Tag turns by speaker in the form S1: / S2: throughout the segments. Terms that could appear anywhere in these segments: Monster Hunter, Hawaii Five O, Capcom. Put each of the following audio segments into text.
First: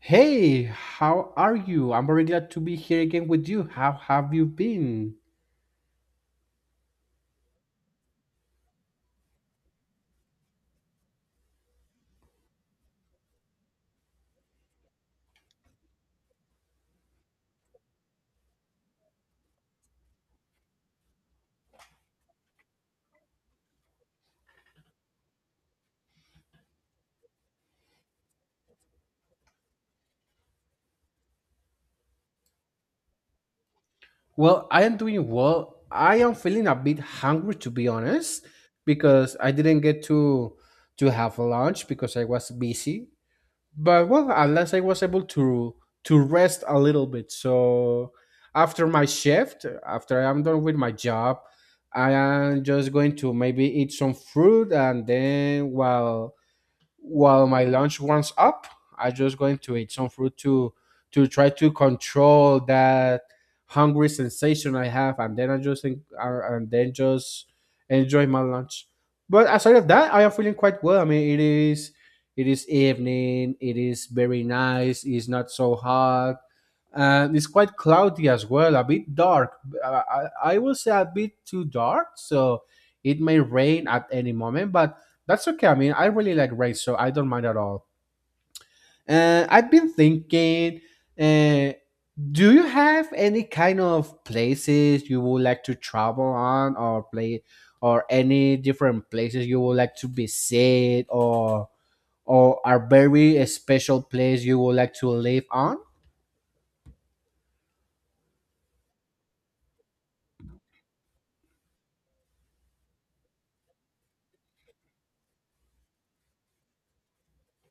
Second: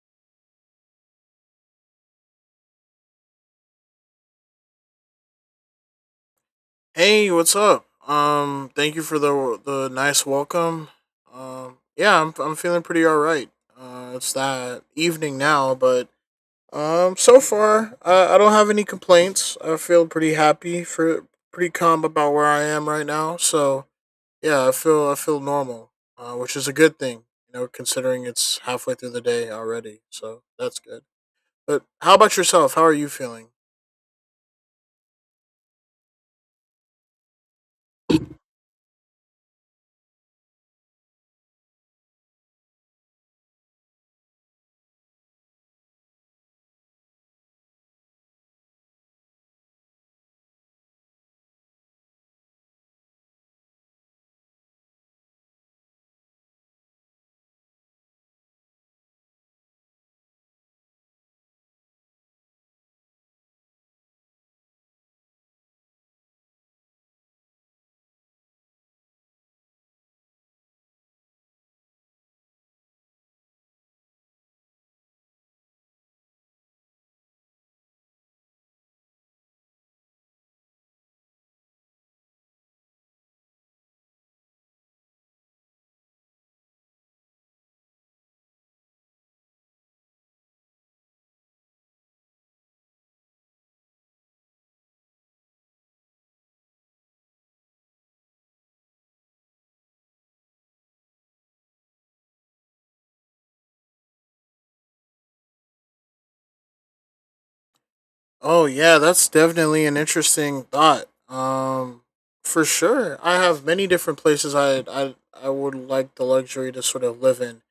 S1: Hey, how are you? I'm very glad to be here again with you. How have you been?
S2: Hey, what's up? Thank you for the nice welcome. Yeah, I'm feeling pretty all right. It's that evening now, but so far I don't have any complaints. I feel pretty happy for pretty calm about where I am right now. So yeah, I feel normal, which is a good thing, you know, considering it's halfway through the day already. So that's good. But how about yourself? How are you feeling?
S1: Well, I am doing well. I am feeling a bit hungry to be honest because I didn't get to have lunch because I was busy. But well, at least I was able to rest a little bit. So after my shift, after I am done with my job, I am just going to maybe eat some fruit, and then while my lunch warms up, I'm just going to eat some fruit to try to control that hungry sensation I have, and then I just think, and then just enjoy my lunch. But aside of that, I am feeling quite well. I mean, it is evening. It is very nice. It's not so hot. And it's quite cloudy as well, a bit dark. I will say a bit too dark, so it may rain at any moment. But that's okay. I mean, I really like race, so I don't mind at all. I've been thinking, uh, do you have any kind of places you would like to travel on, or play, or any different places you would like to visit, or a very special place you would like to live on?
S2: Oh yeah, that's definitely an interesting thought. For sure, I have many different places I would like the luxury to sort of live in.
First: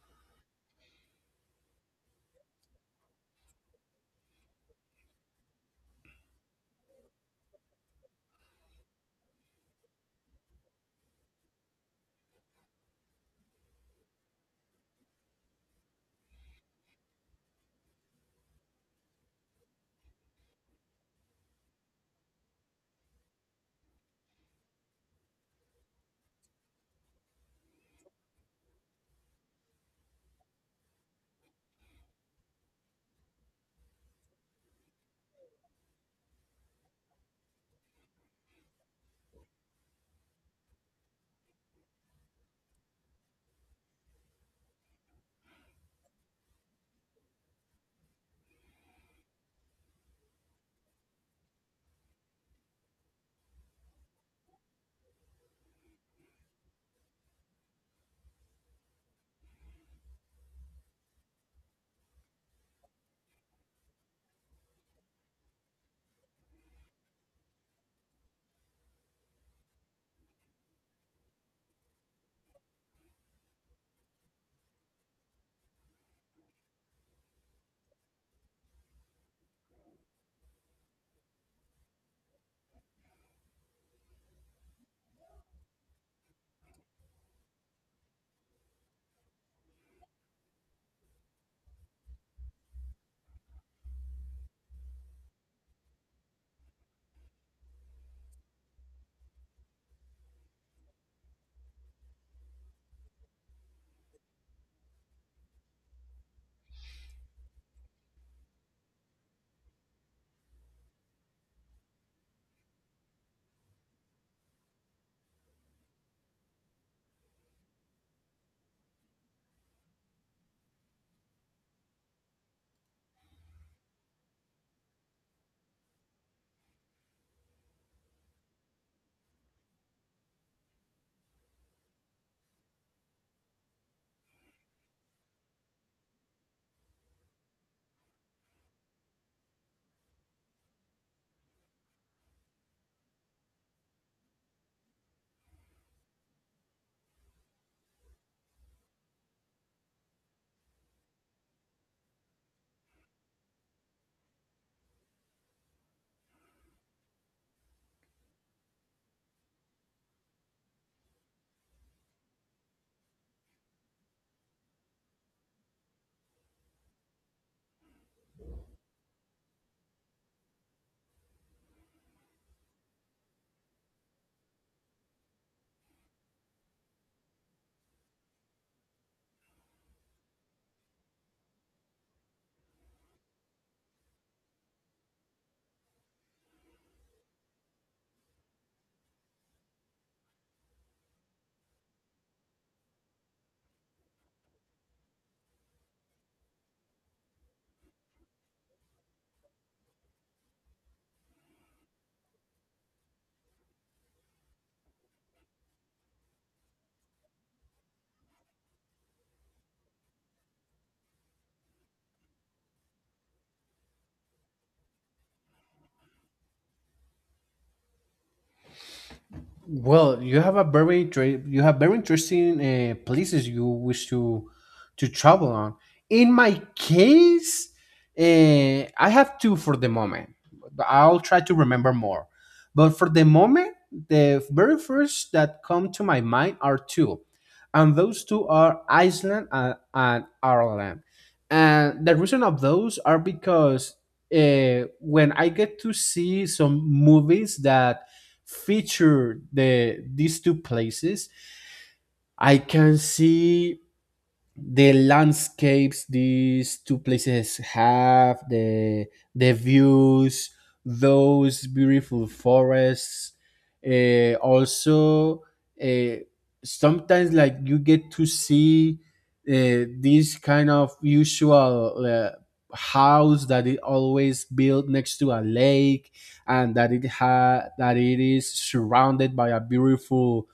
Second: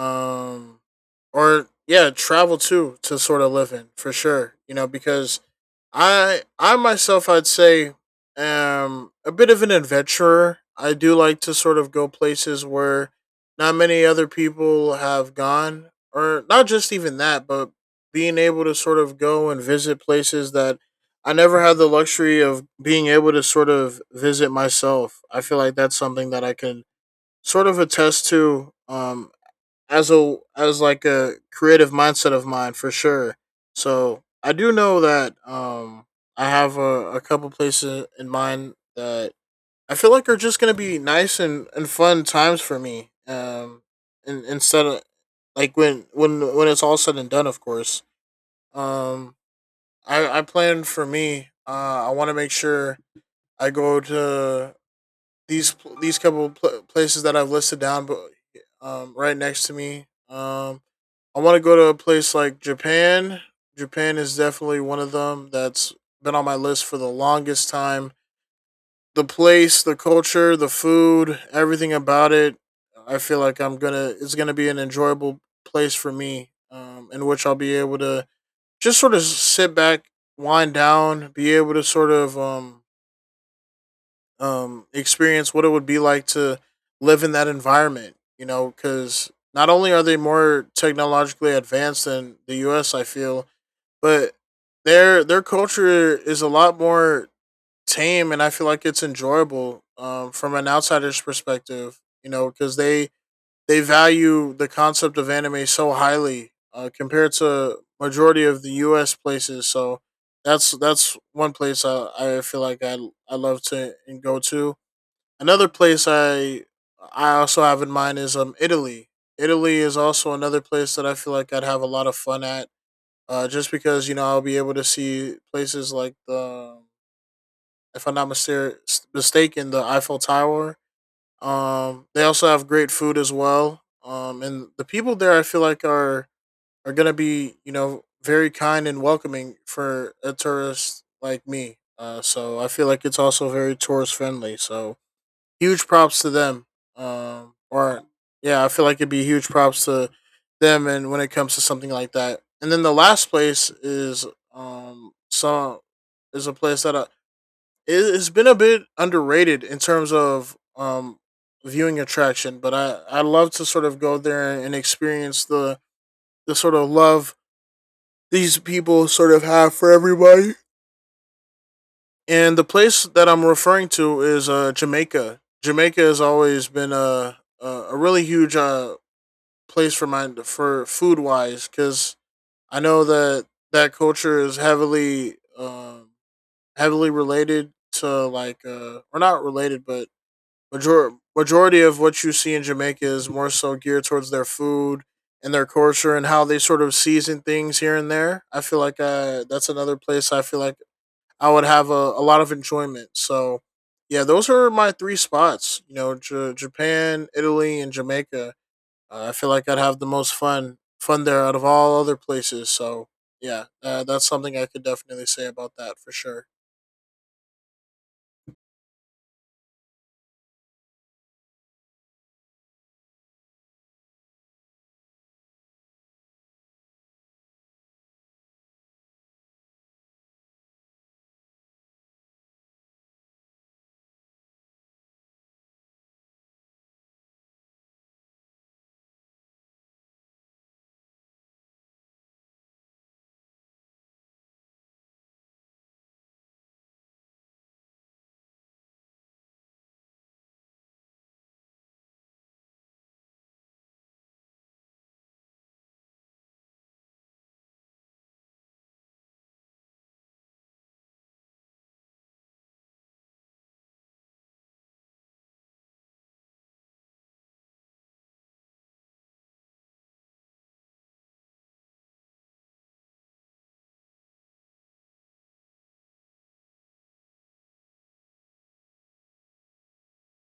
S2: Um, or yeah, travel to sort of live in for sure. You know because I myself I'd say am a bit of an adventurer. I do like to sort of go places where not many other people have gone or not just even that, but being able to sort of go and visit places that I never had the luxury of being able to sort of visit myself. I feel like that's something that I can sort of attest to as a as like a creative mindset of mine for sure. So I do know that I have a couple places in mind that I feel like are just gonna be nice and fun times for me. And instead of like when it's all said and done of course. Um I plan for me, I wanna make sure I go to these pl- these couple pl- places that I've listed down but right next to me. I want to go to a place like Japan. Japan is definitely one of them that's been on my list for the longest time. The place, the culture, the food, everything about it, I feel like I'm gonna it's gonna be an enjoyable place for me, in which I'll be able to just sort of sit back, wind down, be able to sort of experience what it would be like to live in that environment. You know, because not only are they more technologically advanced than the U.S., I feel but their culture is a lot more tame, and I feel like it's enjoyable from an outsider's perspective. You know, because they value the concept of anime so highly compared to majority of the U.S. places. So that's one place I feel like I love to go to. Another place I also have in mind is Italy. Italy is also another place that I feel like I'd have a lot of fun at just because you know I'll be able to see places like if I'm not mister- mistaken, the Eiffel Tower. They also have great food as well. And the people there, I feel like are gonna be you know very kind and welcoming for a tourist like me. So I feel like it's also very tourist friendly. So huge props to them. Or Yeah, I feel like it'd be huge props to them, and when it comes to something like that. And then the last place is some is a place that has been a bit underrated in terms of viewing attraction, but I love to sort of go there and experience the sort of love these people sort of have for everybody. And the place that I'm referring to is Jamaica. Jamaica has always been a really huge place for my for food wise because I know that that culture is heavily heavily related to like or not related, but major- majority of what you see in Jamaica is more so geared towards their food and their culture and how they sort of season things here and there. I feel like that's another place I feel like I would have a lot of enjoyment. So, yeah, those are my three spots. You know, Japan, Italy, and Jamaica. I feel like I'd have the most fun there out of all other places. So, yeah, that's something I could definitely say about that for sure.
S1: Well, you have a you have very interesting places you wish to travel on. In my case, I have two for the moment, but I'll try to remember more. But for the moment, the very first that come to my mind are two, and those two are Iceland and Ireland. And the reason of those are because when I get to see some movies that feature these two places, I can see the landscapes these two places have, the views, those beautiful forests. Also, uh, sometimes like you get to see this kind of usual house that it always built next to a lake, and that it ha that it is surrounded by a beautiful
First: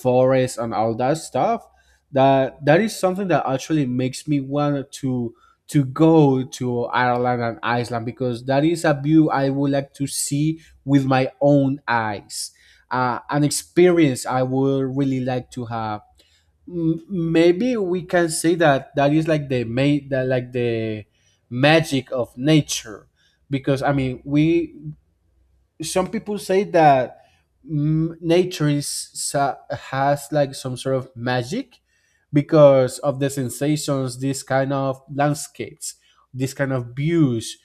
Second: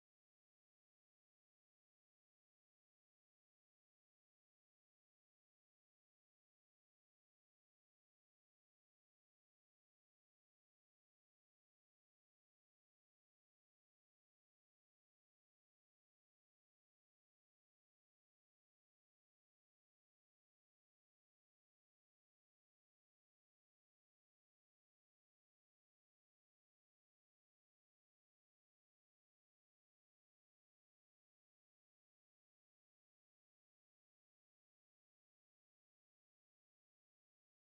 S1: forest and all that stuff, that is something that actually makes me want to go to Ireland and Iceland, because that is a view I would like to see with my own eyes. An experience I would really like to have. Maybe we can say that that is like the magic of nature, because I mean, we, some people say that nature has like some sort of magic because of the sensations this kind of landscapes, this kind of views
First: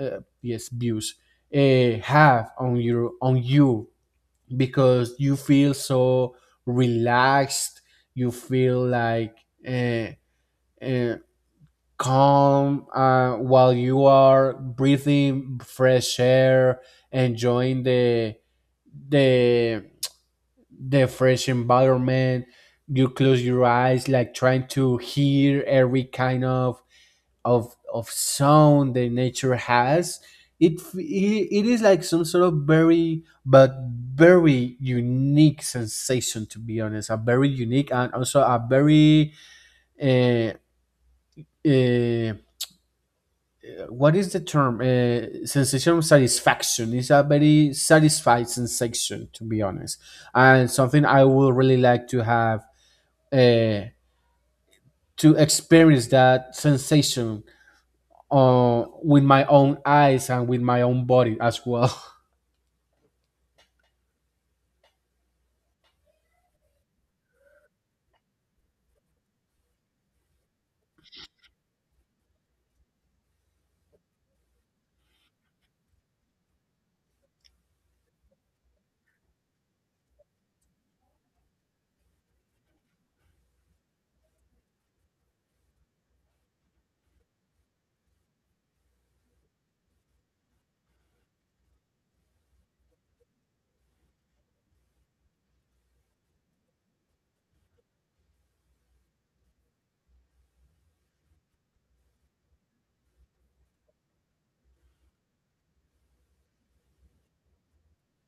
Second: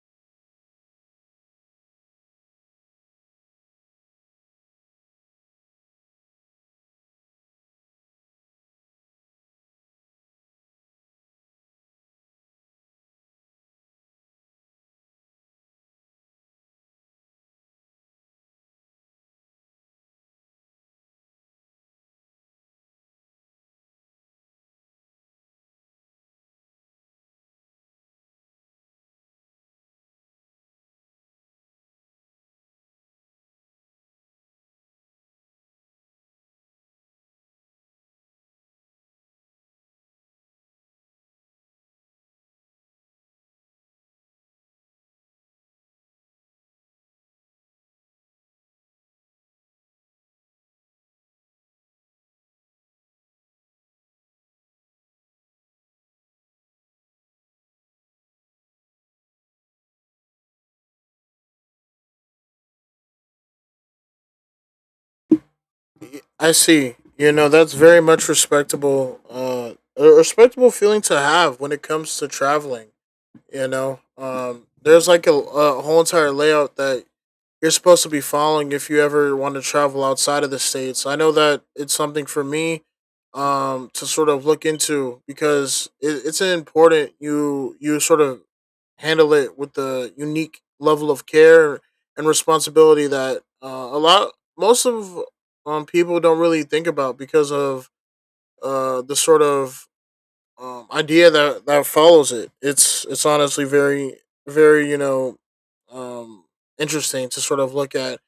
S1: uh, yes views have on your on you, because you feel so relaxed, you feel like uh, uh, calm while you are breathing fresh air, enjoying the the fresh environment. You close your eyes like trying to hear every kind of sound that nature has. It is like some sort of very but very unique sensation, to be honest, a very unique and also a very uh, uh, what is the term? Sensation of satisfaction. It's a very satisfied sensation, to be honest, and something I would really like to have, uh, to experience that sensation with my own eyes and with my own body as well.
S2: I see. You know, that's very much respectable. A respectable feeling to have when it comes to traveling. You know, there's like a whole entire layout that you're supposed to be following if you ever want to travel outside of the states. I know that it's something for me to sort of look into because it's important you sort of handle it with the unique level of care and responsibility that a lot most of people don't really think about because of the sort of idea that that follows it. It's honestly very very you know um interesting to sort of look at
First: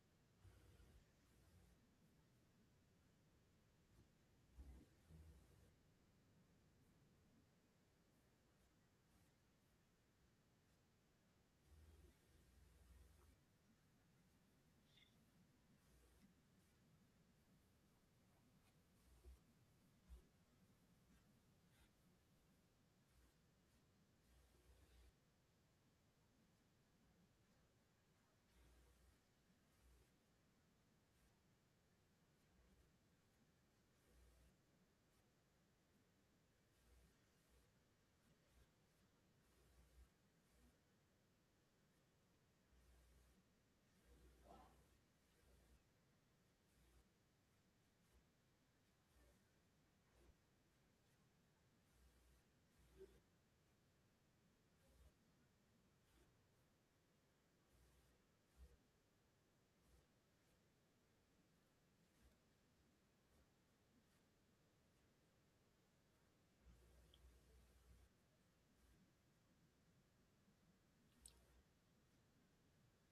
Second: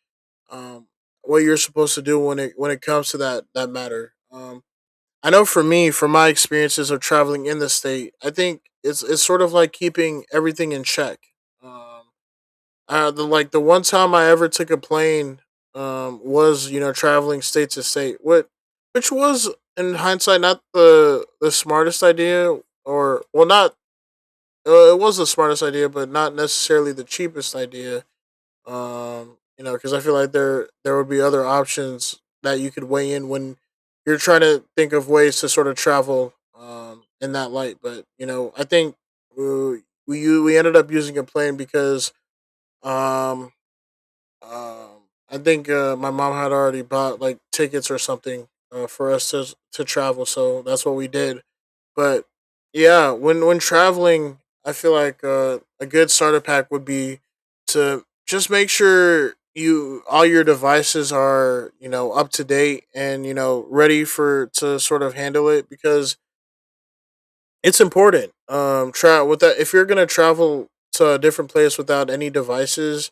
S2: um, what you're supposed to do when it comes to that that matter. I know for me, from my experiences of traveling in the state, I think it's sort of like keeping everything in check. Um, the like the one time I ever took a plane was you know traveling state to state, what which was in hindsight not the smartest idea, or well not it was the smartest idea, but not necessarily the cheapest idea you know, because I feel like there would be other options that you could weigh in when you're trying to think of ways to sort of travel in that light. But you know, I think we ended up using a plane because um, um, I think my mom had already bought like tickets or something for us to travel, so that's what we did. But yeah, when traveling, I feel like a good starter pack would be to just make sure you all your devices are you know up to date and you know ready for to sort of handle it because it's important. Try with that if you're gonna travel to a different place without any devices,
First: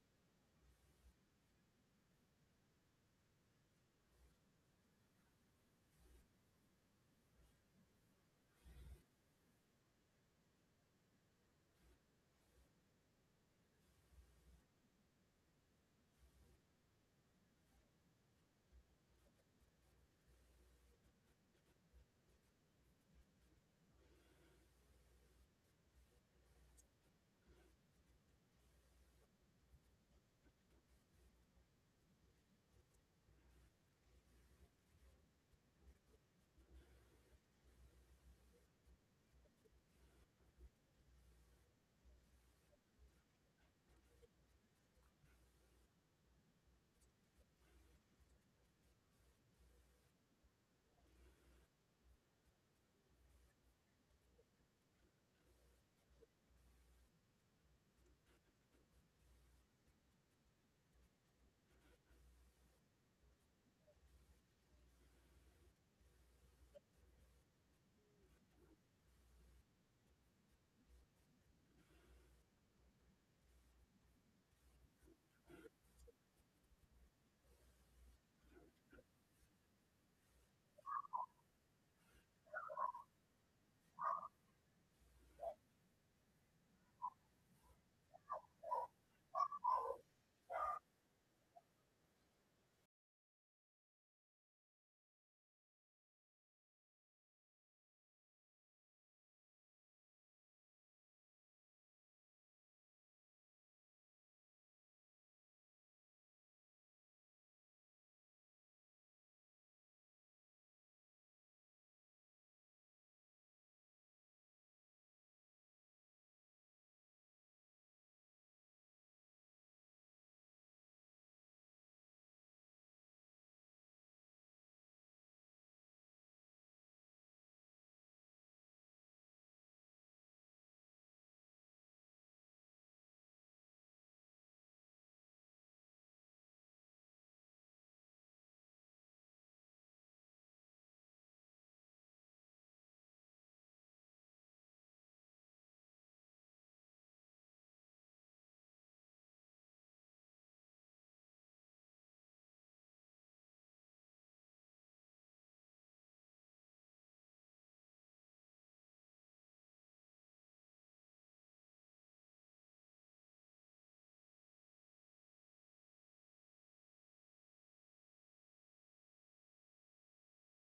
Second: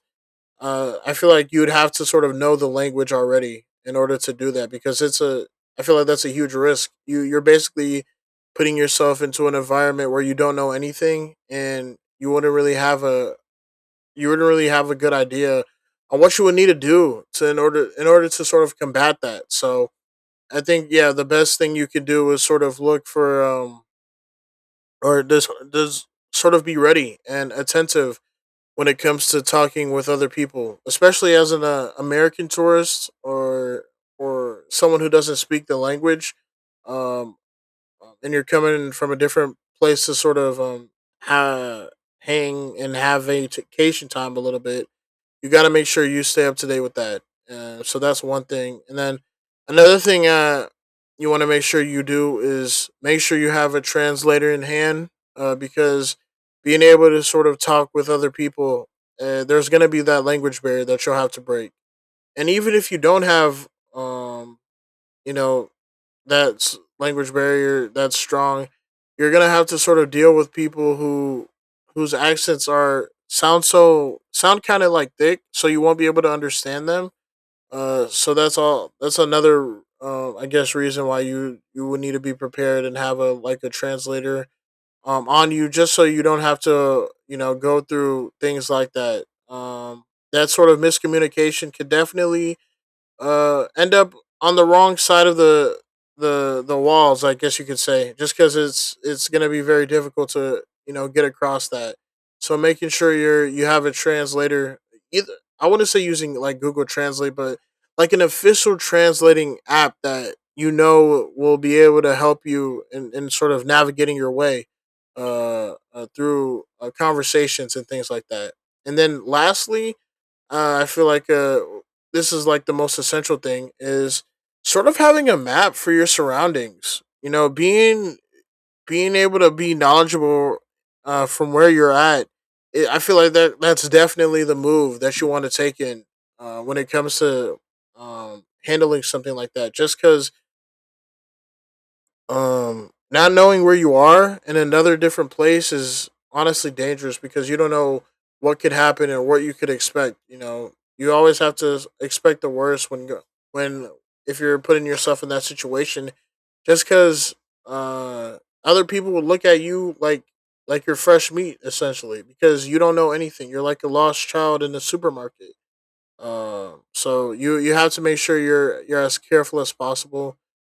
S2: I feel like you would have to sort of know the language already in order to do that because it's a. I feel like that's a huge risk. You you're basically putting yourself into an environment where you don't know anything and you wouldn't really have a you wouldn't really have a good idea on what you would need to do to in order to sort of combat that. So I think yeah, the best thing you can do is sort of look for or just does sort of be ready and attentive when it comes to talking with other people, especially as an American tourist or someone who doesn't speak the language, um, and you're coming from a different place to sort of ha- hang and have vacation time a little bit. You got to make sure you stay up to date with that. So that's one thing. And then another thing you want to make sure you do is make sure you have a translator in hand because being able to sort of talk with other people, there's going to be that language barrier that you'll have to break. And even if you don't have, um, you know, that's language barrier that's strong, you're gonna have to sort of deal with people whose accents are sound so sound kind of like thick, so you won't be able to understand them. So that's all. That's another, I guess, reason why you would need to be prepared and have a like a translator on you, just so you don't have to you know go through things like that. That sort of miscommunication could definitely end up on the wrong side of the walls. I guess you could say just because it's going to be very difficult to you know get across that, so making sure you're you have a translator either. I wouldn't say using like Google Translate but like an official translating app that you know will be able to help you in sort of navigating your way through conversations and things like that. And then lastly I feel like this is like the most essential thing is sort of having a map for your surroundings. You know, being being able to be knowledgeable from where you're at. I feel like that that's definitely the move that you want to take in when it comes to handling something like that. Just because not knowing where you are in another different place is honestly dangerous because you don't know what could happen and what you could expect. You always have to expect the worst when go- when if you're putting yourself in that situation, just because uh other people would look at you like you're fresh meat, essentially, because you don't know anything. You're like a lost child in the supermarket. So you have to make sure you're as careful as possible,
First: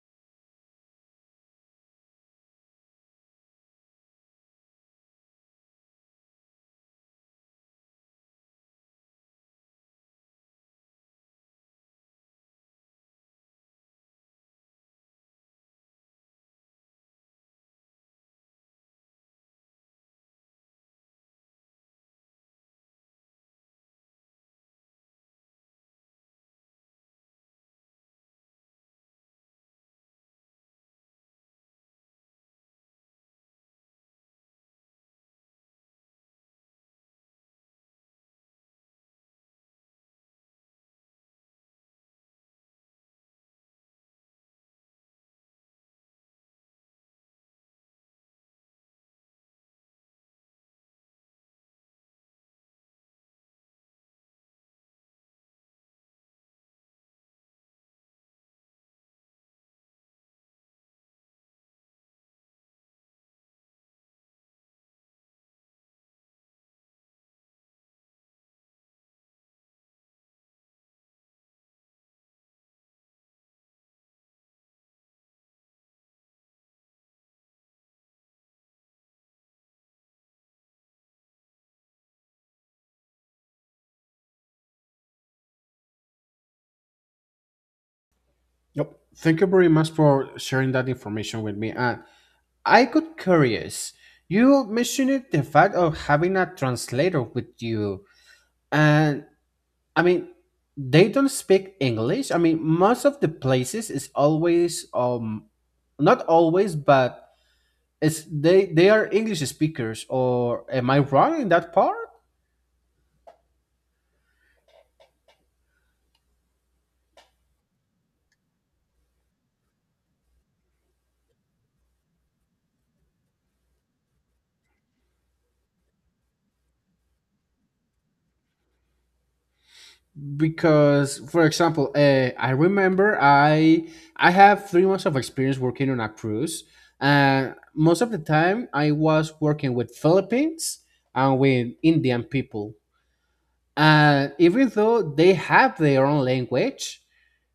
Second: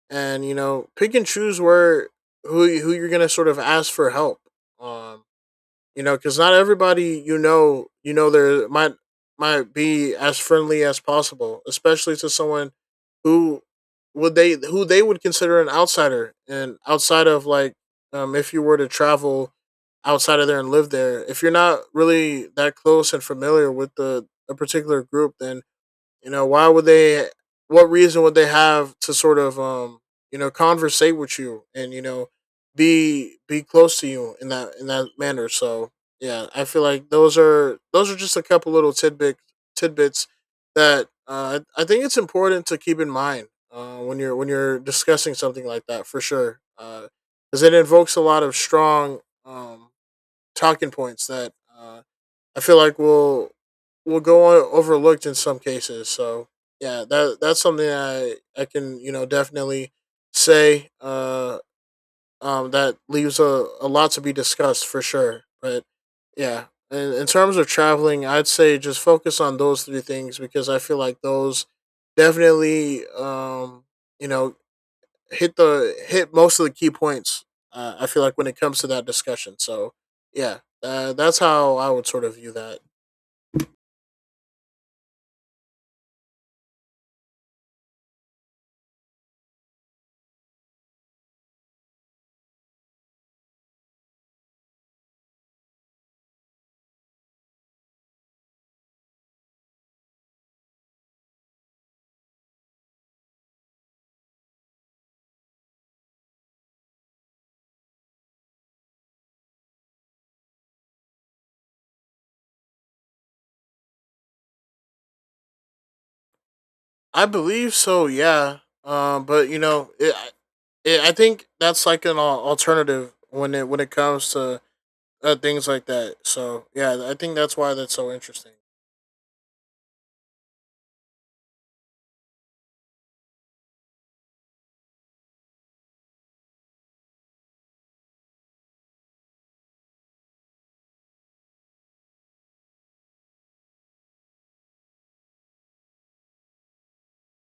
S2: and you know, pick and choose where who you're gonna sort of ask for help. Um, you know, because not everybody, you know, there might be as friendly as possible, especially to someone who would they who they would consider an outsider, and outside of like, if you were to travel outside of there and live there, if you're not really that close and familiar with the a particular group, then, you know, why would they? What reason would they have to sort of you know, conversate with you and you know, be close to you in that manner? So yeah, I feel like those are just a couple little tidbits that I think it's important to keep in mind when you're discussing something like that, for sure, because it invokes a lot of strong talking points that. Uh, I feel like we will go on overlooked in some cases. So yeah, that that's something I can, you know, definitely say, that leaves a lot to be discussed for sure. But yeah, in terms of traveling, I'd say just focus on those three things because I feel like those definitely you know, hit most of the key points. I feel like when it comes to that discussion. So yeah, that's how I would sort of view that.
S1: Yep. Thank you very much for sharing that information with me. And I got curious. You mentioned it, the fact of having a translator with you, and I mean, they don't speak English. I mean, most of the places is always not always, but it's, they are English speakers. Or am I wrong in that part?
S2: I believe so. Yeah. But you know, I think that's like an alternative when it comes to things like that. So yeah, I think that's why that's so interesting.
S1: Because, for example, I remember I have 3 months of experience working on a cruise, and most of the time I was working with Philippines and with Indian people. And even though they have their own language,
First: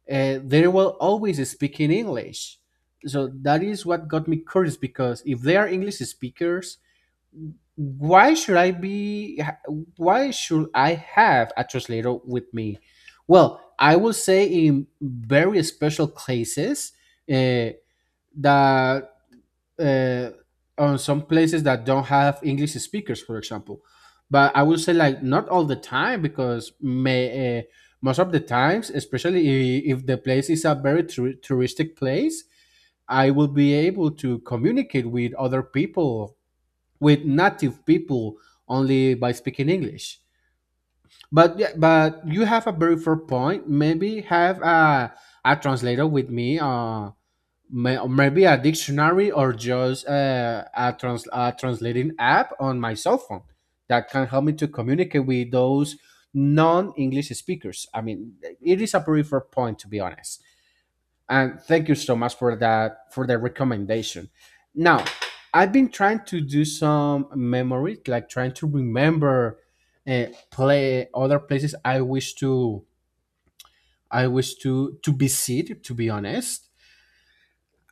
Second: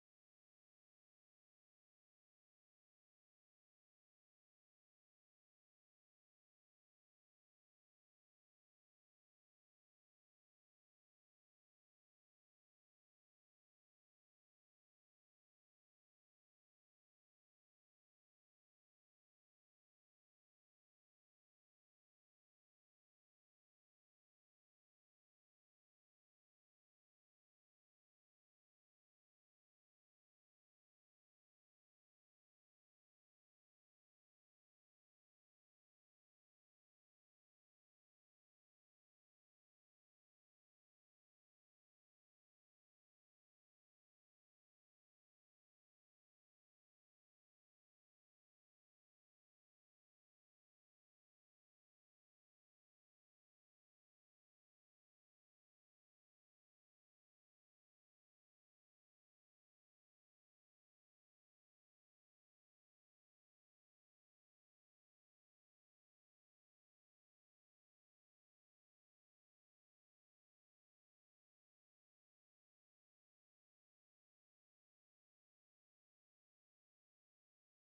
S1: and they will always speak in English. So that is what got me curious, because if they are English speakers, why should I be? Why should I have a translator with me? Well, I will say in very special cases, uh, that uh, on some places that don't have English speakers, for example. But I would say like not all the time, because most of the times, especially if the place is a touristic place, I will be able to communicate with other people, with native people, only by speaking English. But yeah, but you have a very fair point. Maybe have a translator with me, or maybe a dictionary, or just a translating app on my cell phone that can help me to communicate with those non-English speakers. I mean, it is a very point, to be honest, and thank you so much for that, for the recommendation. Now, I've been trying to do some memory, like trying to remember uh, play other places I wish to I wish to visit, to be honest.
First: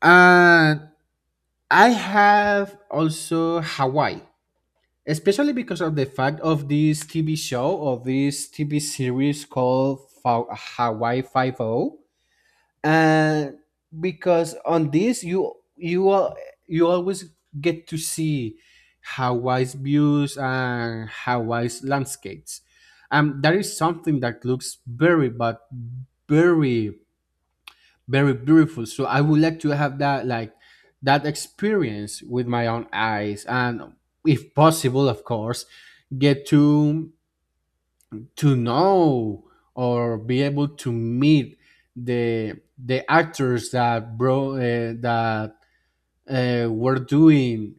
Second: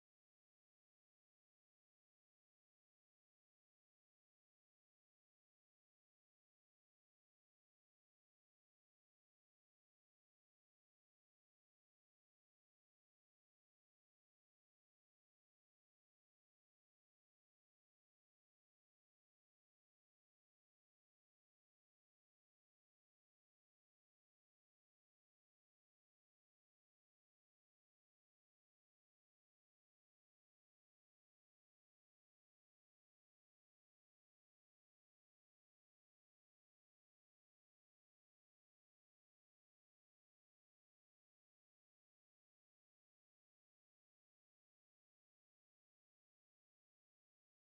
S1: And I have also Hawaii, especially because of the fact of this TV show, or this TV series called Hawaii Five O. And because on this, you always get to see Hawaii's views and Hawaii's landscapes. That is something that looks very but very very beautiful. So I would like to have that, like that experience with my own eyes, and if possible, of course, get to know, or be able to meet the actors that bro that were doing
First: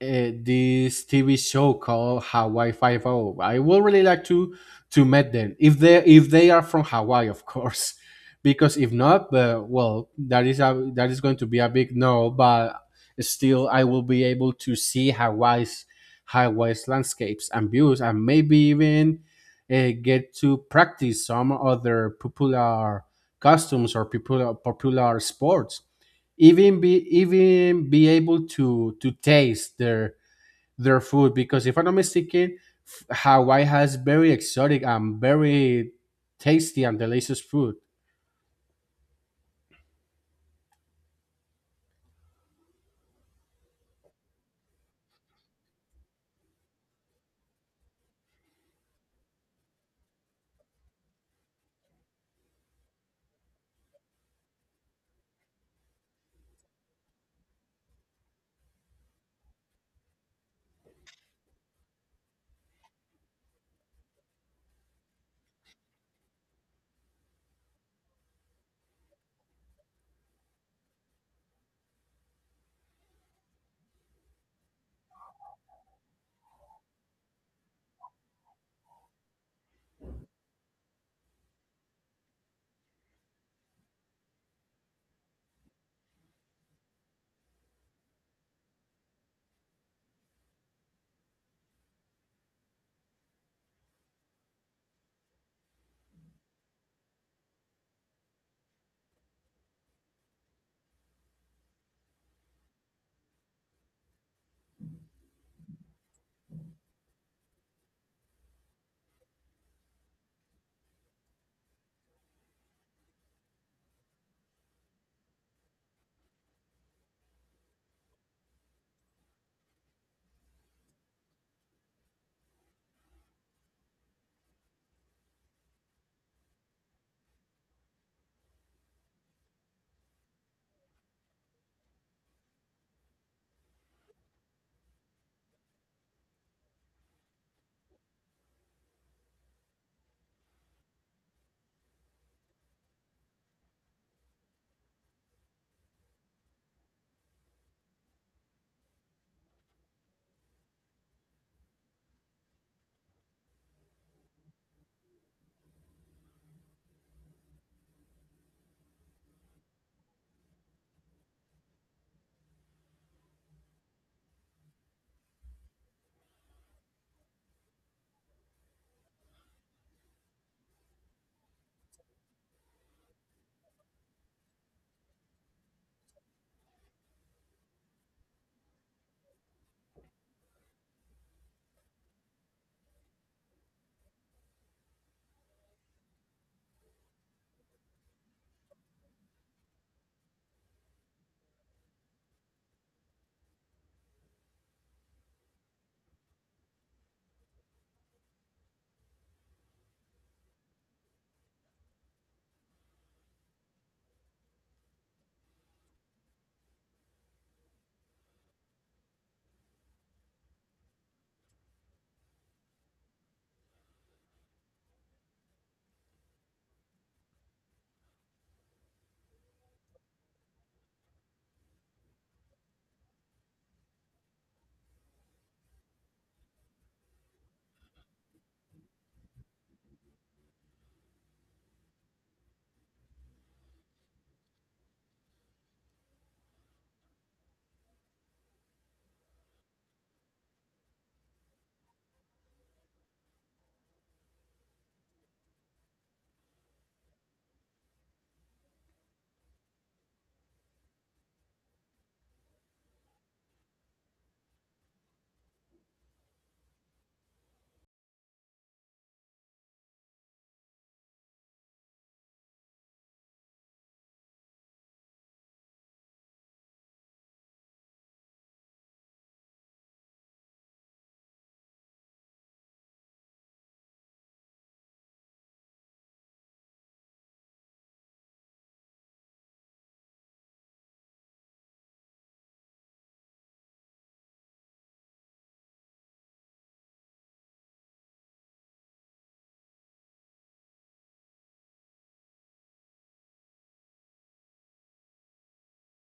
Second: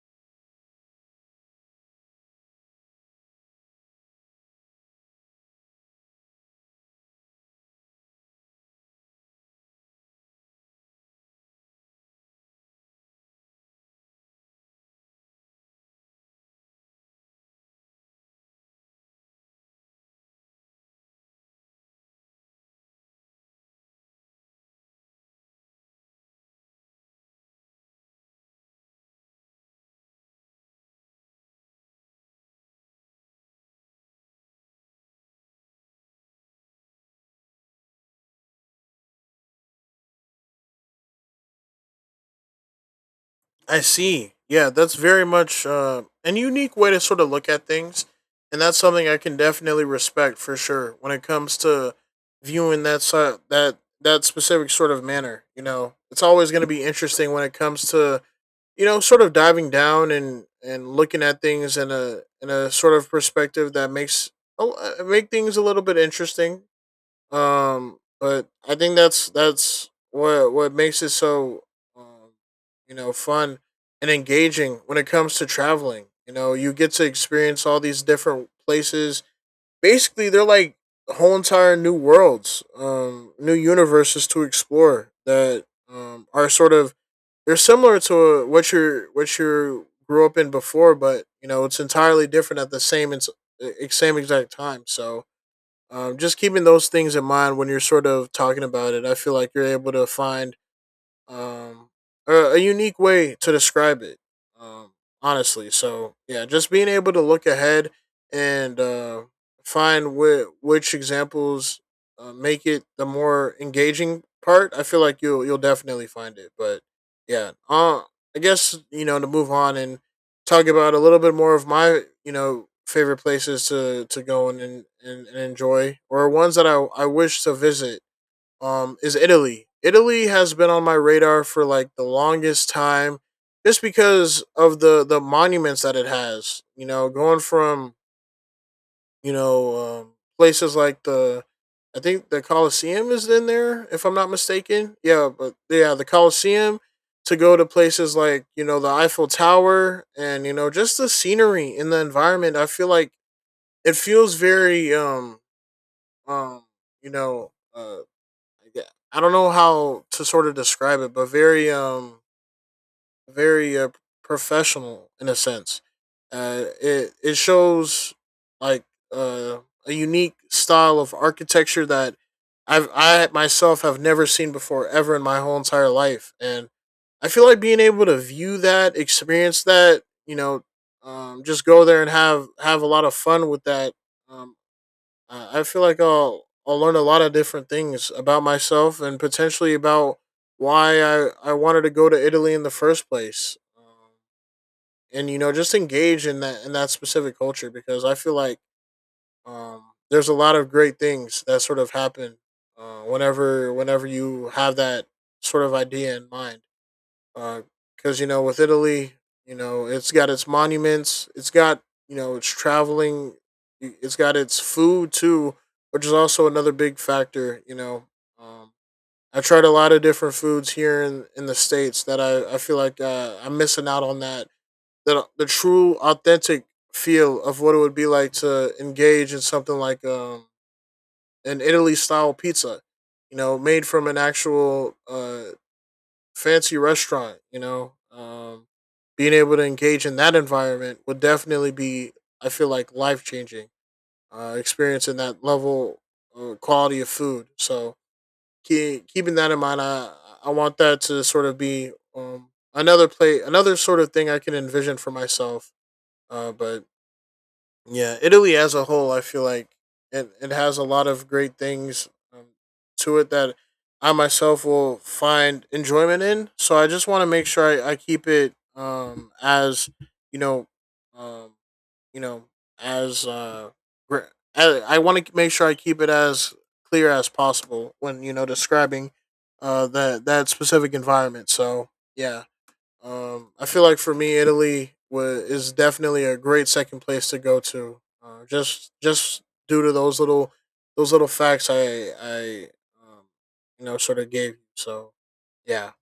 S1: uh, this TV show called Hawaii Five O. I would really like to meet them if they are from Hawaii, of course. Because if not, well, that is that is going to be a big no. But still, I will be able to see Hawaii's landscapes and views, and maybe even get to practice some other popular costumes, or popular sports, even be able to taste their food, because if I'm not mistaken, Hawaii has very exotic and very tasty and delicious food.
S2: I see. Yeah, that's very much an unique way to sort of look at things, and that's something I can definitely respect for sure when it comes to viewing that side, that specific sort of manner. You know, it's always going to be interesting when it comes to, you know, sort of diving down and looking at things in a sort of perspective that makes make things a little bit interesting. But I think that's what makes it so um, you know, fun and engaging when it comes to traveling. You know, you get to experience all these different places. Basically, they're like whole entire new worlds, new universes to explore that are sort of, they're similar to what you grew up in before, but you know, it's entirely different at the same exact time. So just keeping those things in mind when you're sort of talking about it, I feel like you're able to find um a unique way to describe it, um honestly. So yeah, just being able to look ahead and find which examples make it the more engaging part, I feel like you'll definitely find it. But yeah, I guess, you know, to move on and talk about a little bit more of my, you know, favorite places to go and and enjoy, or ones that I wish to visit, is Italy. Italy has been on my radar for like the longest time, just because of the monuments that it has. You know, going from, you know, places like the, I think the Colosseum is in there, if I'm not mistaken. Yeah, but yeah, the Colosseum, to go to places like, you know, the Eiffel Tower, and you know, just the scenery and the environment. I feel like it feels very um you know, yeah, I don't know how to sort of describe it, but very very professional in a sense. It shows like, uh, a unique style of architecture that I myself have never seen before ever in my whole entire life, and I feel like being able to view that, experience that, you know, just go there and have a lot of fun with that. Um, I feel like I'll learn a lot of different things about myself, and potentially about why I wanted to go to Italy in the first place, and you know, just engage in that, in that specific culture, because I feel like um, there's a lot of great things that sort of happen whenever you have that sort of idea in mind, because you know, with Italy, you know, it's got its monuments, it's got, you know, it's traveling, it's got its food too, which is also another big factor. You know, um, I tried a lot of different foods here in the states that I feel like I'm missing out on that that the true authentic feel of what it would be like to engage in something like, an Italy style pizza, you know, made from an actual fancy restaurant, you know, being able to engage in that environment would definitely be, I feel like, life changing. Experiencing that level, quality of food. So keeping that in mind, I want that to sort of be, another another sort of thing I can envision for myself. But yeah, Italy as a whole, I feel like it has a lot of great things to it that I myself will find enjoyment in. So I just want to make sure I keep it as, you know, um you know as uh gr- I want to make sure I keep it as clear as possible when, you know, describing that specific environment. So yeah, I feel like for me, Italy is definitely a great second place to go to. Just due to those little facts I um, you know, sort of gave. You. So yeah,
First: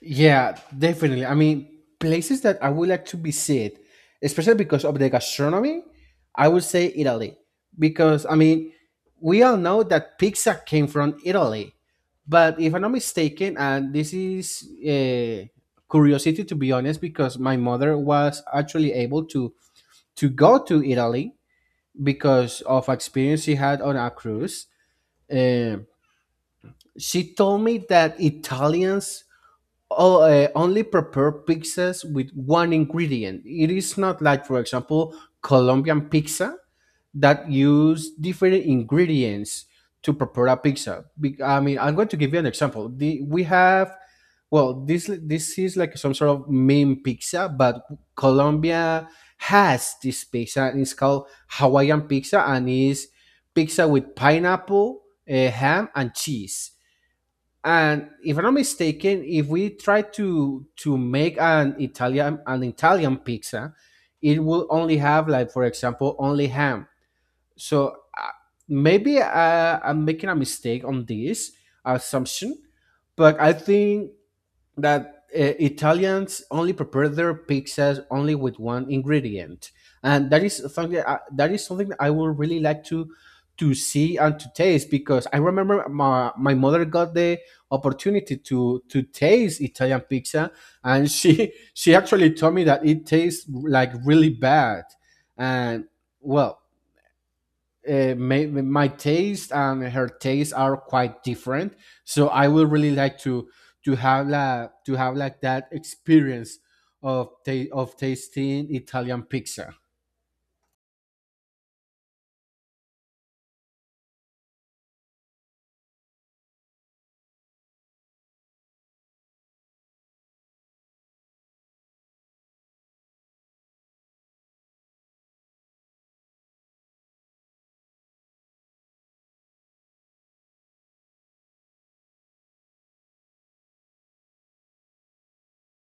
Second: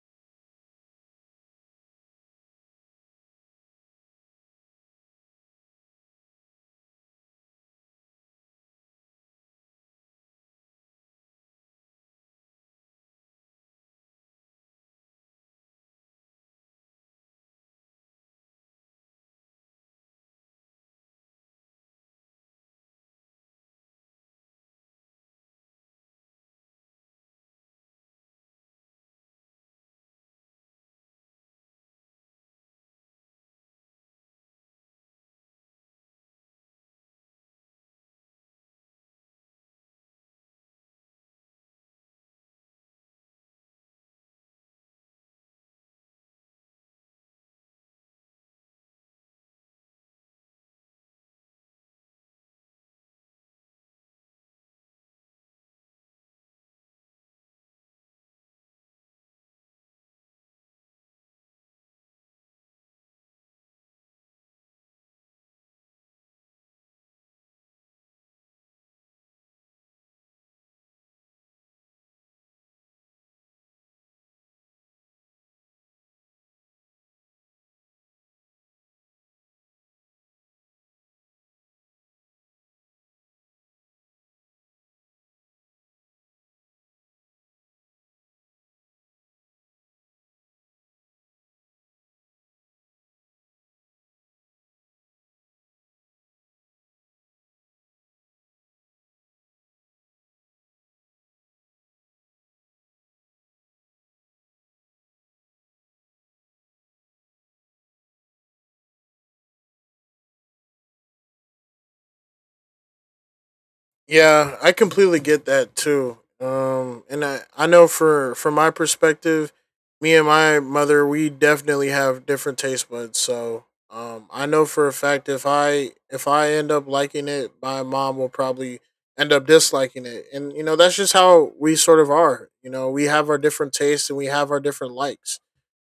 S1: Yeah, definitely. I mean, places that I would like to visit, especially because of the gastronomy, I would say Italy. Because, I mean, we all know that pizza came from Italy. But if I'm not mistaken, and this is a curiosity, to be honest, because my mother was actually able to go to Italy because of experience she had on a cruise. Um, she told me that Italians only prepare pizzas with one ingredient. It is not like, for example, Colombian pizza that use different ingredients to prepare a pizza. I mean, I'm going to give you an example. We have, well, this is like some sort of meme pizza, but Colombia has this pizza. And it's called Hawaiian pizza, and it's pizza with pineapple, ham, and cheese. And if I'm not mistaken, if we try to make an Italian pizza, it will only have like, for example, only ham. So maybe I'm making a mistake on this assumption, but I think that Italians only prepare their pizzas only with one ingredient, and that is something that that is something that I would really like to see and to taste, because I remember my mother got the opportunity to taste Italian pizza, and she she actually told me that it tastes like really bad, and well, my taste and her taste are quite different. So I would really like to to have like that experience of of tasting Italian pizza.
S2: yeah, I completely get that too. And I know for from my perspective, me and my mother, we definitely have different taste buds. So, I know for a fact if I end up liking it, my mom will probably end up disliking it. And you know, that's just how we sort of are. You know, we have our different tastes and we have our different likes.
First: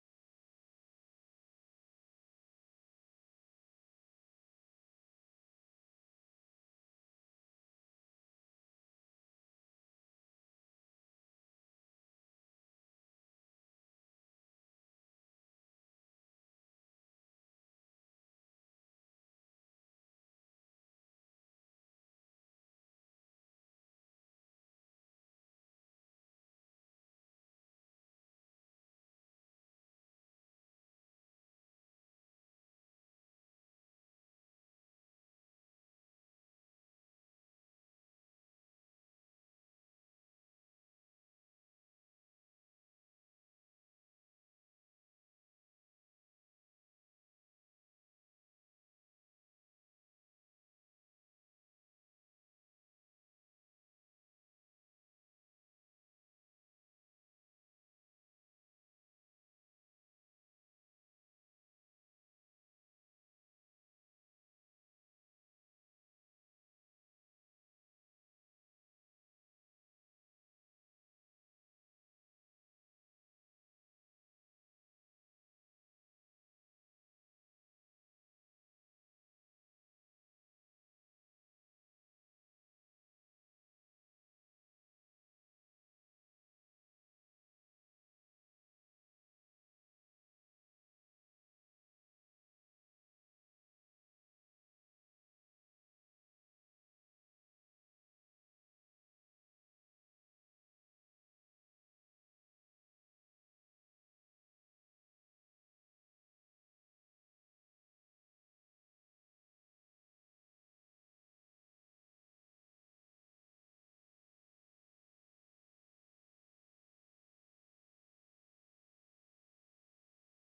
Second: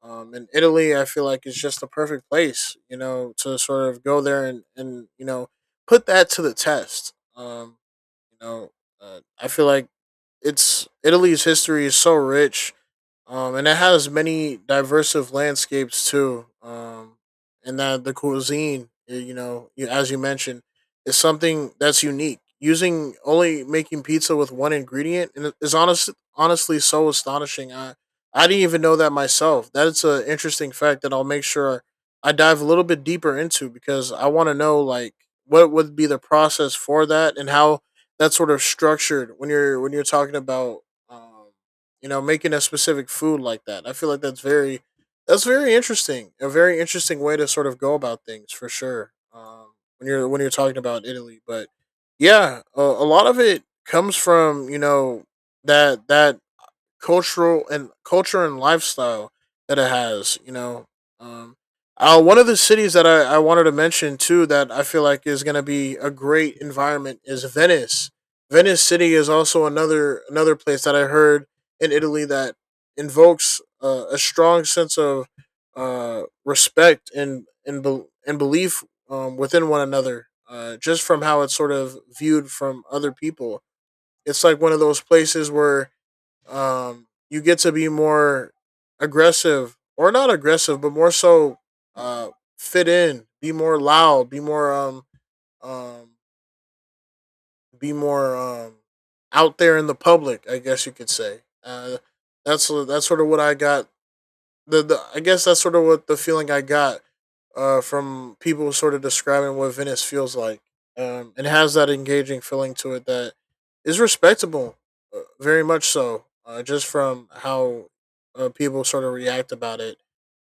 S2: And Italy, I feel like it's just the perfect place, you know, to sort of go there and you know, put that to the test. You know, I feel like it's Italy's history is so rich, and it has many diverse of landscapes too. And that the cuisine, you know, you, as you mentioned, is something that's unique. Using only making pizza with one ingredient and honestly, so astonishing. I didn't even know that myself. That's an interesting fact that I'll make sure I dive a little bit deeper into, because I want to know like what would be the process for that, and how that's sort of structured when you're talking about. Um, you know, making a specific food like that. I feel like that's very interesting. A very interesting way to sort of go about things for sure. When you're when you're talking about Italy, but yeah, a lot of it comes from, you know, that cultural and culture and lifestyle that it has. You know, um, one of the cities that I wanted to mention too, that I feel like is going to be a great environment, is Venice. Venice City is also another place that I heard in Italy that invokes, a strong sense of respect and, bel and belief within one another. Just from how it's sort of viewed from other people, it's like one of those places where you get to be more aggressive, or not aggressive, but more so uh, fit in, be more loud, um, be more out there in the public. I guess you could say. That's sort of what I got the I guess that's sort of what the feeling I got from people sort of describing what Venice feels like. It has that engaging feeling to it that is respectable, very much so, just from how people sort of react about it.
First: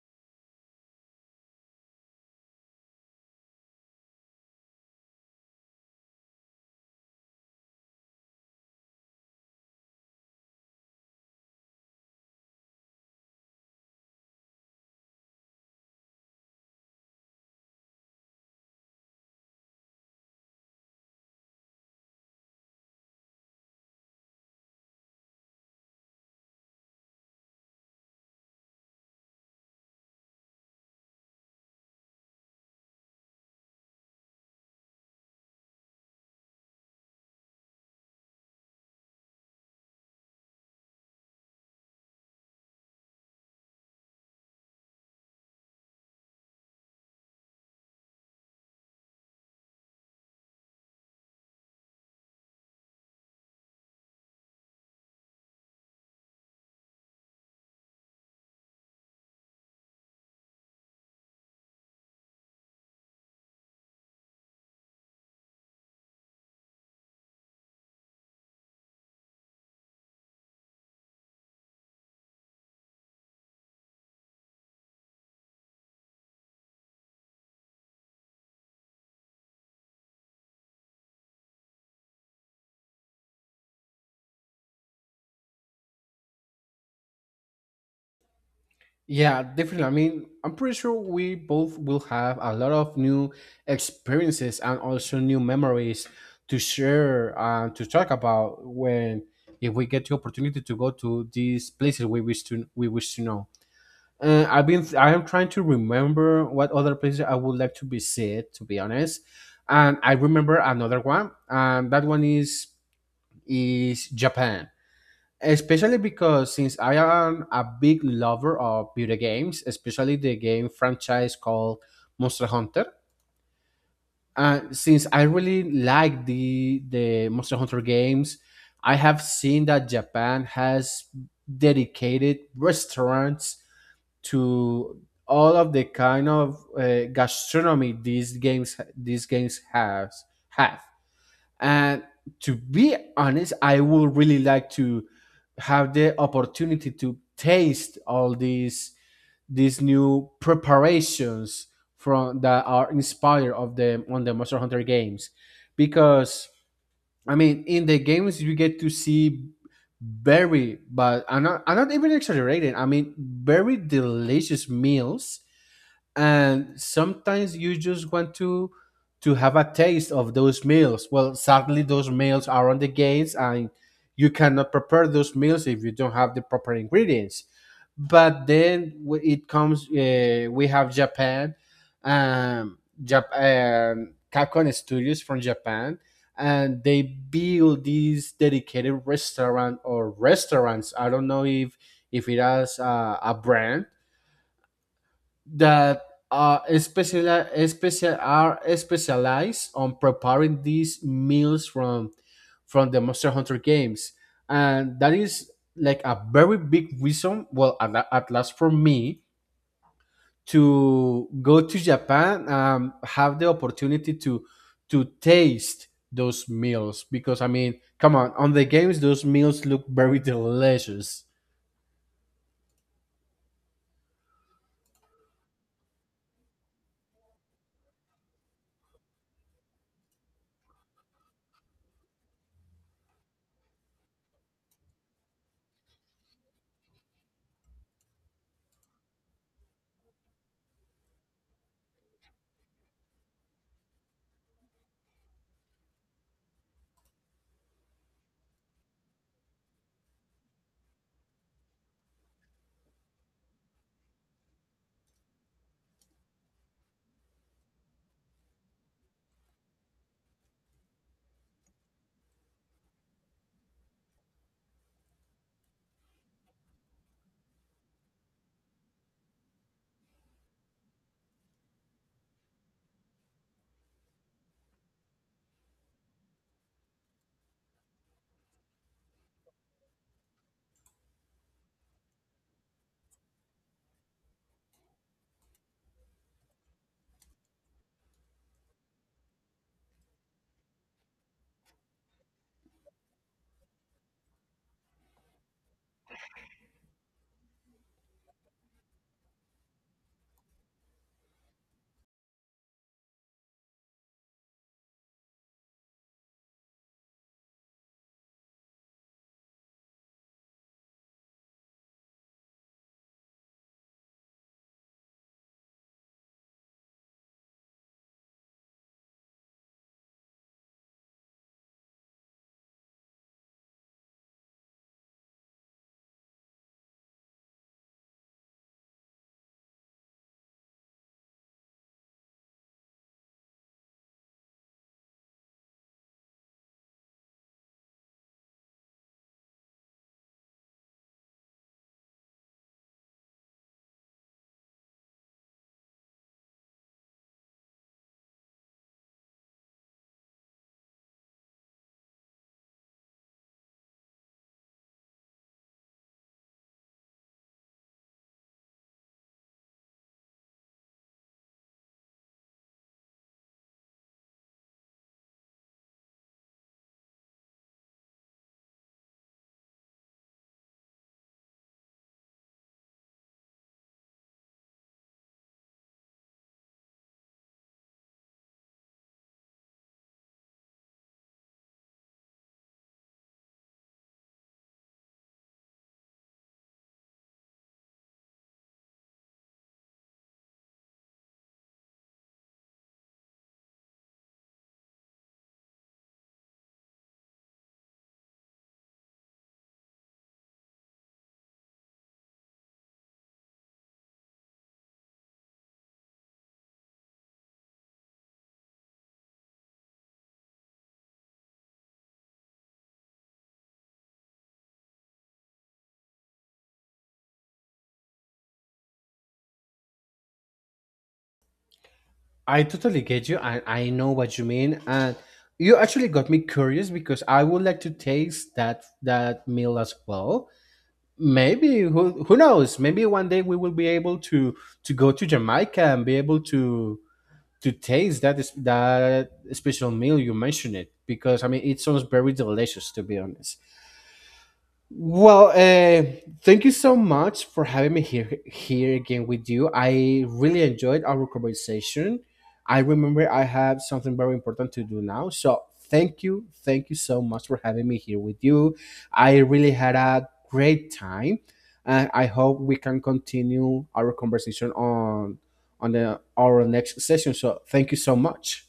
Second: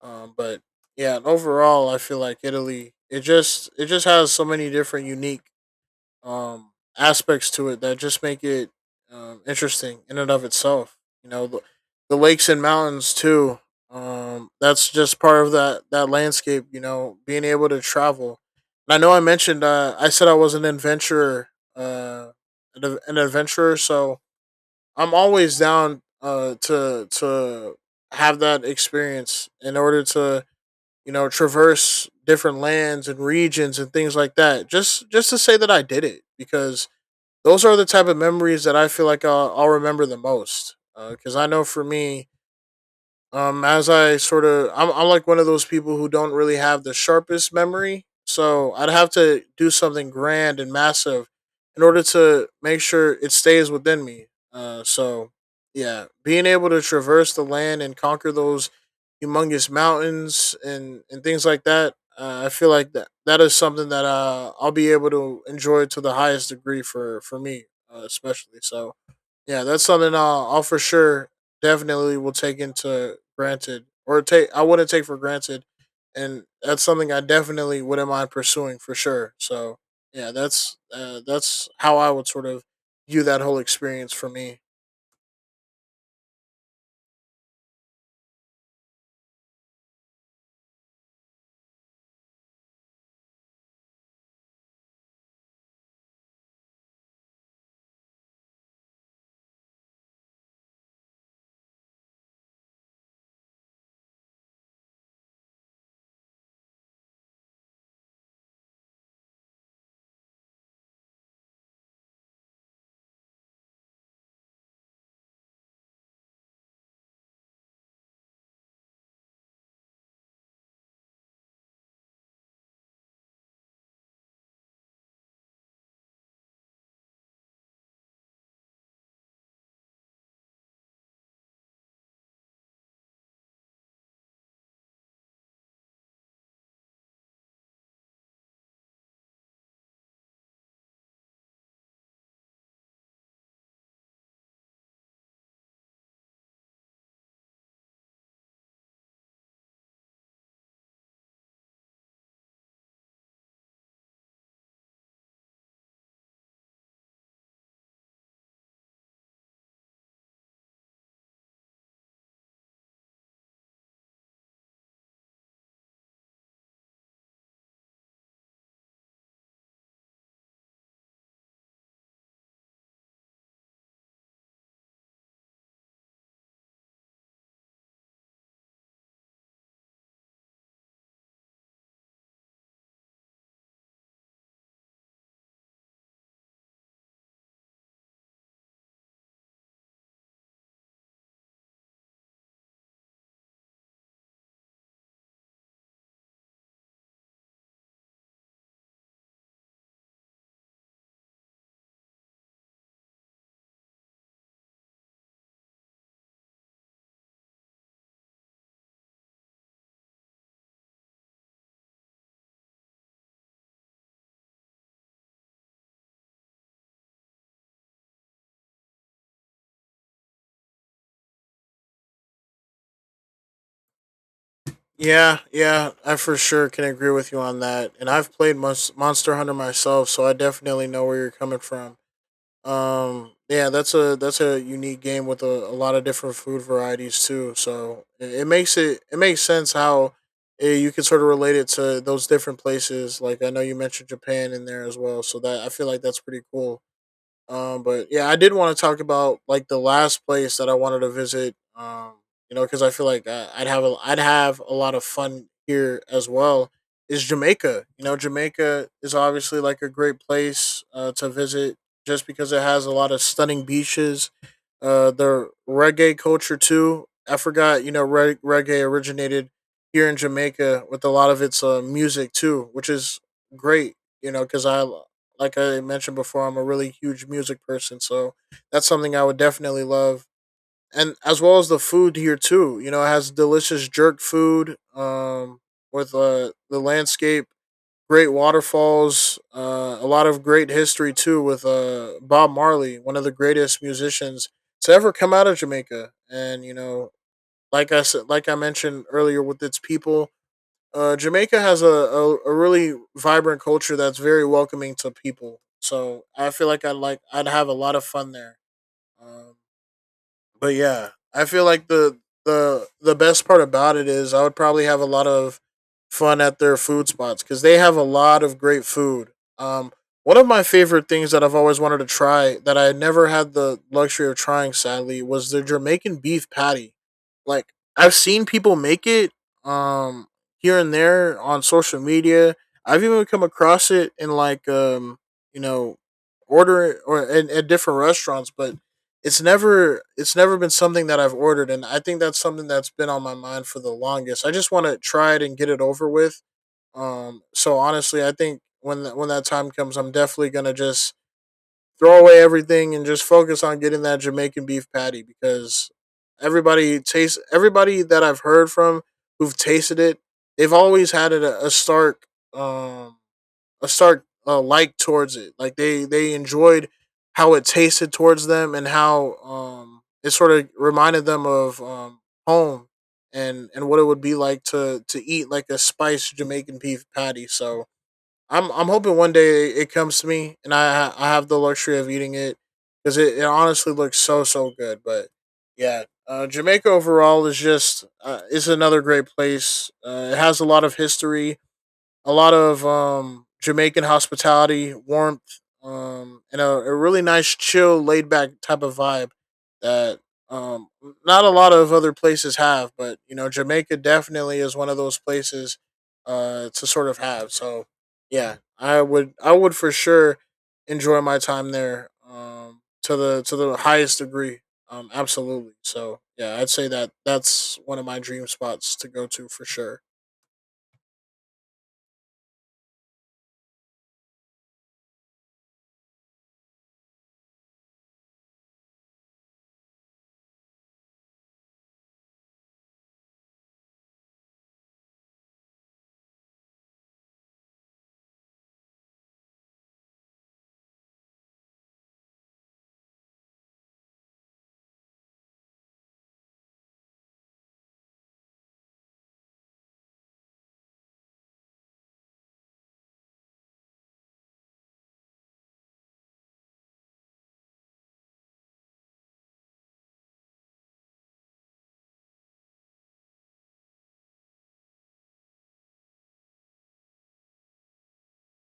S2: But yeah, overall, I feel like Italy. It just has so many different unique um, aspects to it that just make it interesting in and of itself. You know, the, the lakes and mountains too. That's just part of that landscape. Being able to travel. And I know I mentioned I said I was an adventurer, uh, an adventurer. So I'm always down to have that experience in order to traverse different lands and regions and things like that. Just to say that I did it, because those are the type of memories that I feel like I'll remember the most. Because I know for me, as I sort of I'm like one of those people who don't really have the sharpest memory, so I'd have to do something grand and massive in order to make sure it stays within me So yeah, being able to traverse the land and conquer those humongous mountains and things like that, I feel like that is something that I'll be able to enjoy to the highest degree for me, especially. So yeah, that's something I'll for sure definitely will take into granted, or take, I wouldn't take for granted, and that's something I definitely wouldn't mind pursuing for sure. So yeah, that's how I would sort of view that whole experience for me.
S1: Yeah, definitely. I mean, I'm pretty sure we both will have a lot of new experiences and also new memories to share and to talk about, when if we get the opportunity to go to these places we wish to, know. I am trying to remember what other places I would like to visit, to be honest. And I remember another one, and that one is Japan. Especially because since I am a big lover of video games, especially the game franchise called Monster Hunter. And since I really like the Monster Hunter games, I have seen that Japan has dedicated restaurants to all of the kind of gastronomy these games has have. And to be honest, I would really like to have the opportunity to taste all these new preparations from, that are inspired of them on the Monster Hunter games. Because I mean, in the games you get to see very, but I'm not even exaggerating, I mean, very delicious meals, and sometimes you just want to have a taste of those meals. Well, sadly, those meals are on the gates, and you cannot prepare those meals if you don't have the proper ingredients. But then it comes, we have Japan, Capcom studios from Japan, and they build these dedicated restaurant or restaurants, I don't know if it has a brand, that are special, special are specialized on preparing these meals from the Monster Hunter games. And that is like a very big reason, well, at last for me, to go to Japan, have the opportunity to taste those meals, because I mean, come on the games those meals look very delicious.
S2: Yeah, yeah, I for sure can agree with you on that, and I've played Monster Hunter myself, so I definitely know where you're coming from. Yeah, that's a unique game with a lot of different food varieties too. So it makes sense how you can sort of relate it to those different places. Like I know you mentioned Japan in there as well, so that I feel like that's pretty cool. But yeah, I did want to talk about like the last place that I wanted to visit. You know, because I feel like I'd have I'd have a lot of fun here as well. Is Jamaica? You know, Jamaica is obviously like a great place to visit, just because it has a lot of stunning beaches. The reggae culture too. I forgot. You know, reggae originated here in Jamaica with a lot of its music too, which is great. You know, because I mentioned before, I'm a really huge music person, so that's something I would definitely love. And as well as the food here too, you know, it has delicious jerk food, with the landscape, great waterfalls, a lot of great history too with Bob Marley, one of the greatest musicians to ever come out of Jamaica, and you know, like I said, like I mentioned earlier, with its people, Jamaica has a really vibrant culture that's very welcoming to people. So I feel like I'd have a lot of fun there. Um, but yeah, I feel like the best part about it is I would probably have a lot of fun at their food spots, because they have a lot of great food. Um, One of my favorite things that I've always wanted to try, that I never had the luxury of trying, sadly, was the Jamaican beef patty. Like I've seen people make it um here and there on social media. I've even come across it in like you know order, or in, at different restaurants, but it's never been something that I've ordered, and I think that's something that's been on my mind for the longest. I just want to try it and get it over with. So honestly, I think when when that time comes, I'm definitely going to just throw away everything and just focus on getting that Jamaican beef patty, because everybody that I've heard from who've tasted it, they've always had it a stark um a stark like towards it. Like they enjoyed how it tasted towards them, and how it sort of reminded them of home, and what it would be like to eat like a spiced Jamaican beef patty. So I'm hoping one day it comes to me, and I have the luxury of eating it, because it honestly looks so good. But yeah, Jamaica overall is just is another great place. It has a lot of history, a lot of Jamaican hospitality, warmth, and a really nice, chill, laid back type of vibe that um, not a lot of other places have. But you know, Jamaica definitely is one of those places to sort of have. So yeah, I would for sure enjoy my time there, to the highest degree. Absolutely. So yeah, I'd say that that's one of my dream spots to go to for sure.
S1: I totally get you. I know what you mean. And you actually got me curious, because I would like to taste that meal as well. Maybe who knows? Maybe one day we will be able to go to Jamaica, and be able to taste that special meal you mentioned it, because I mean it sounds very delicious, to be honest. Well, thank you so much for having me here again with you. I really enjoyed our conversation. I remember I have something very important to do now, so thank you so much for having me here with you. I really had a great time, and I hope we can continue our conversation on our next session. So thank you so much.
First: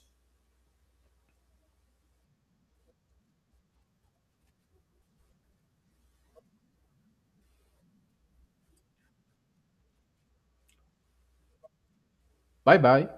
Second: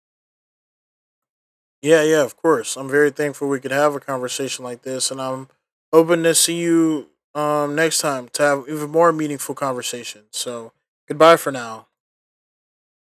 S2: Yeah, yeah, of course. I'm very thankful we could have a conversation like this, and I'm hoping to see you next time to have even more meaningful conversations. So goodbye for now.
S1: Bye bye.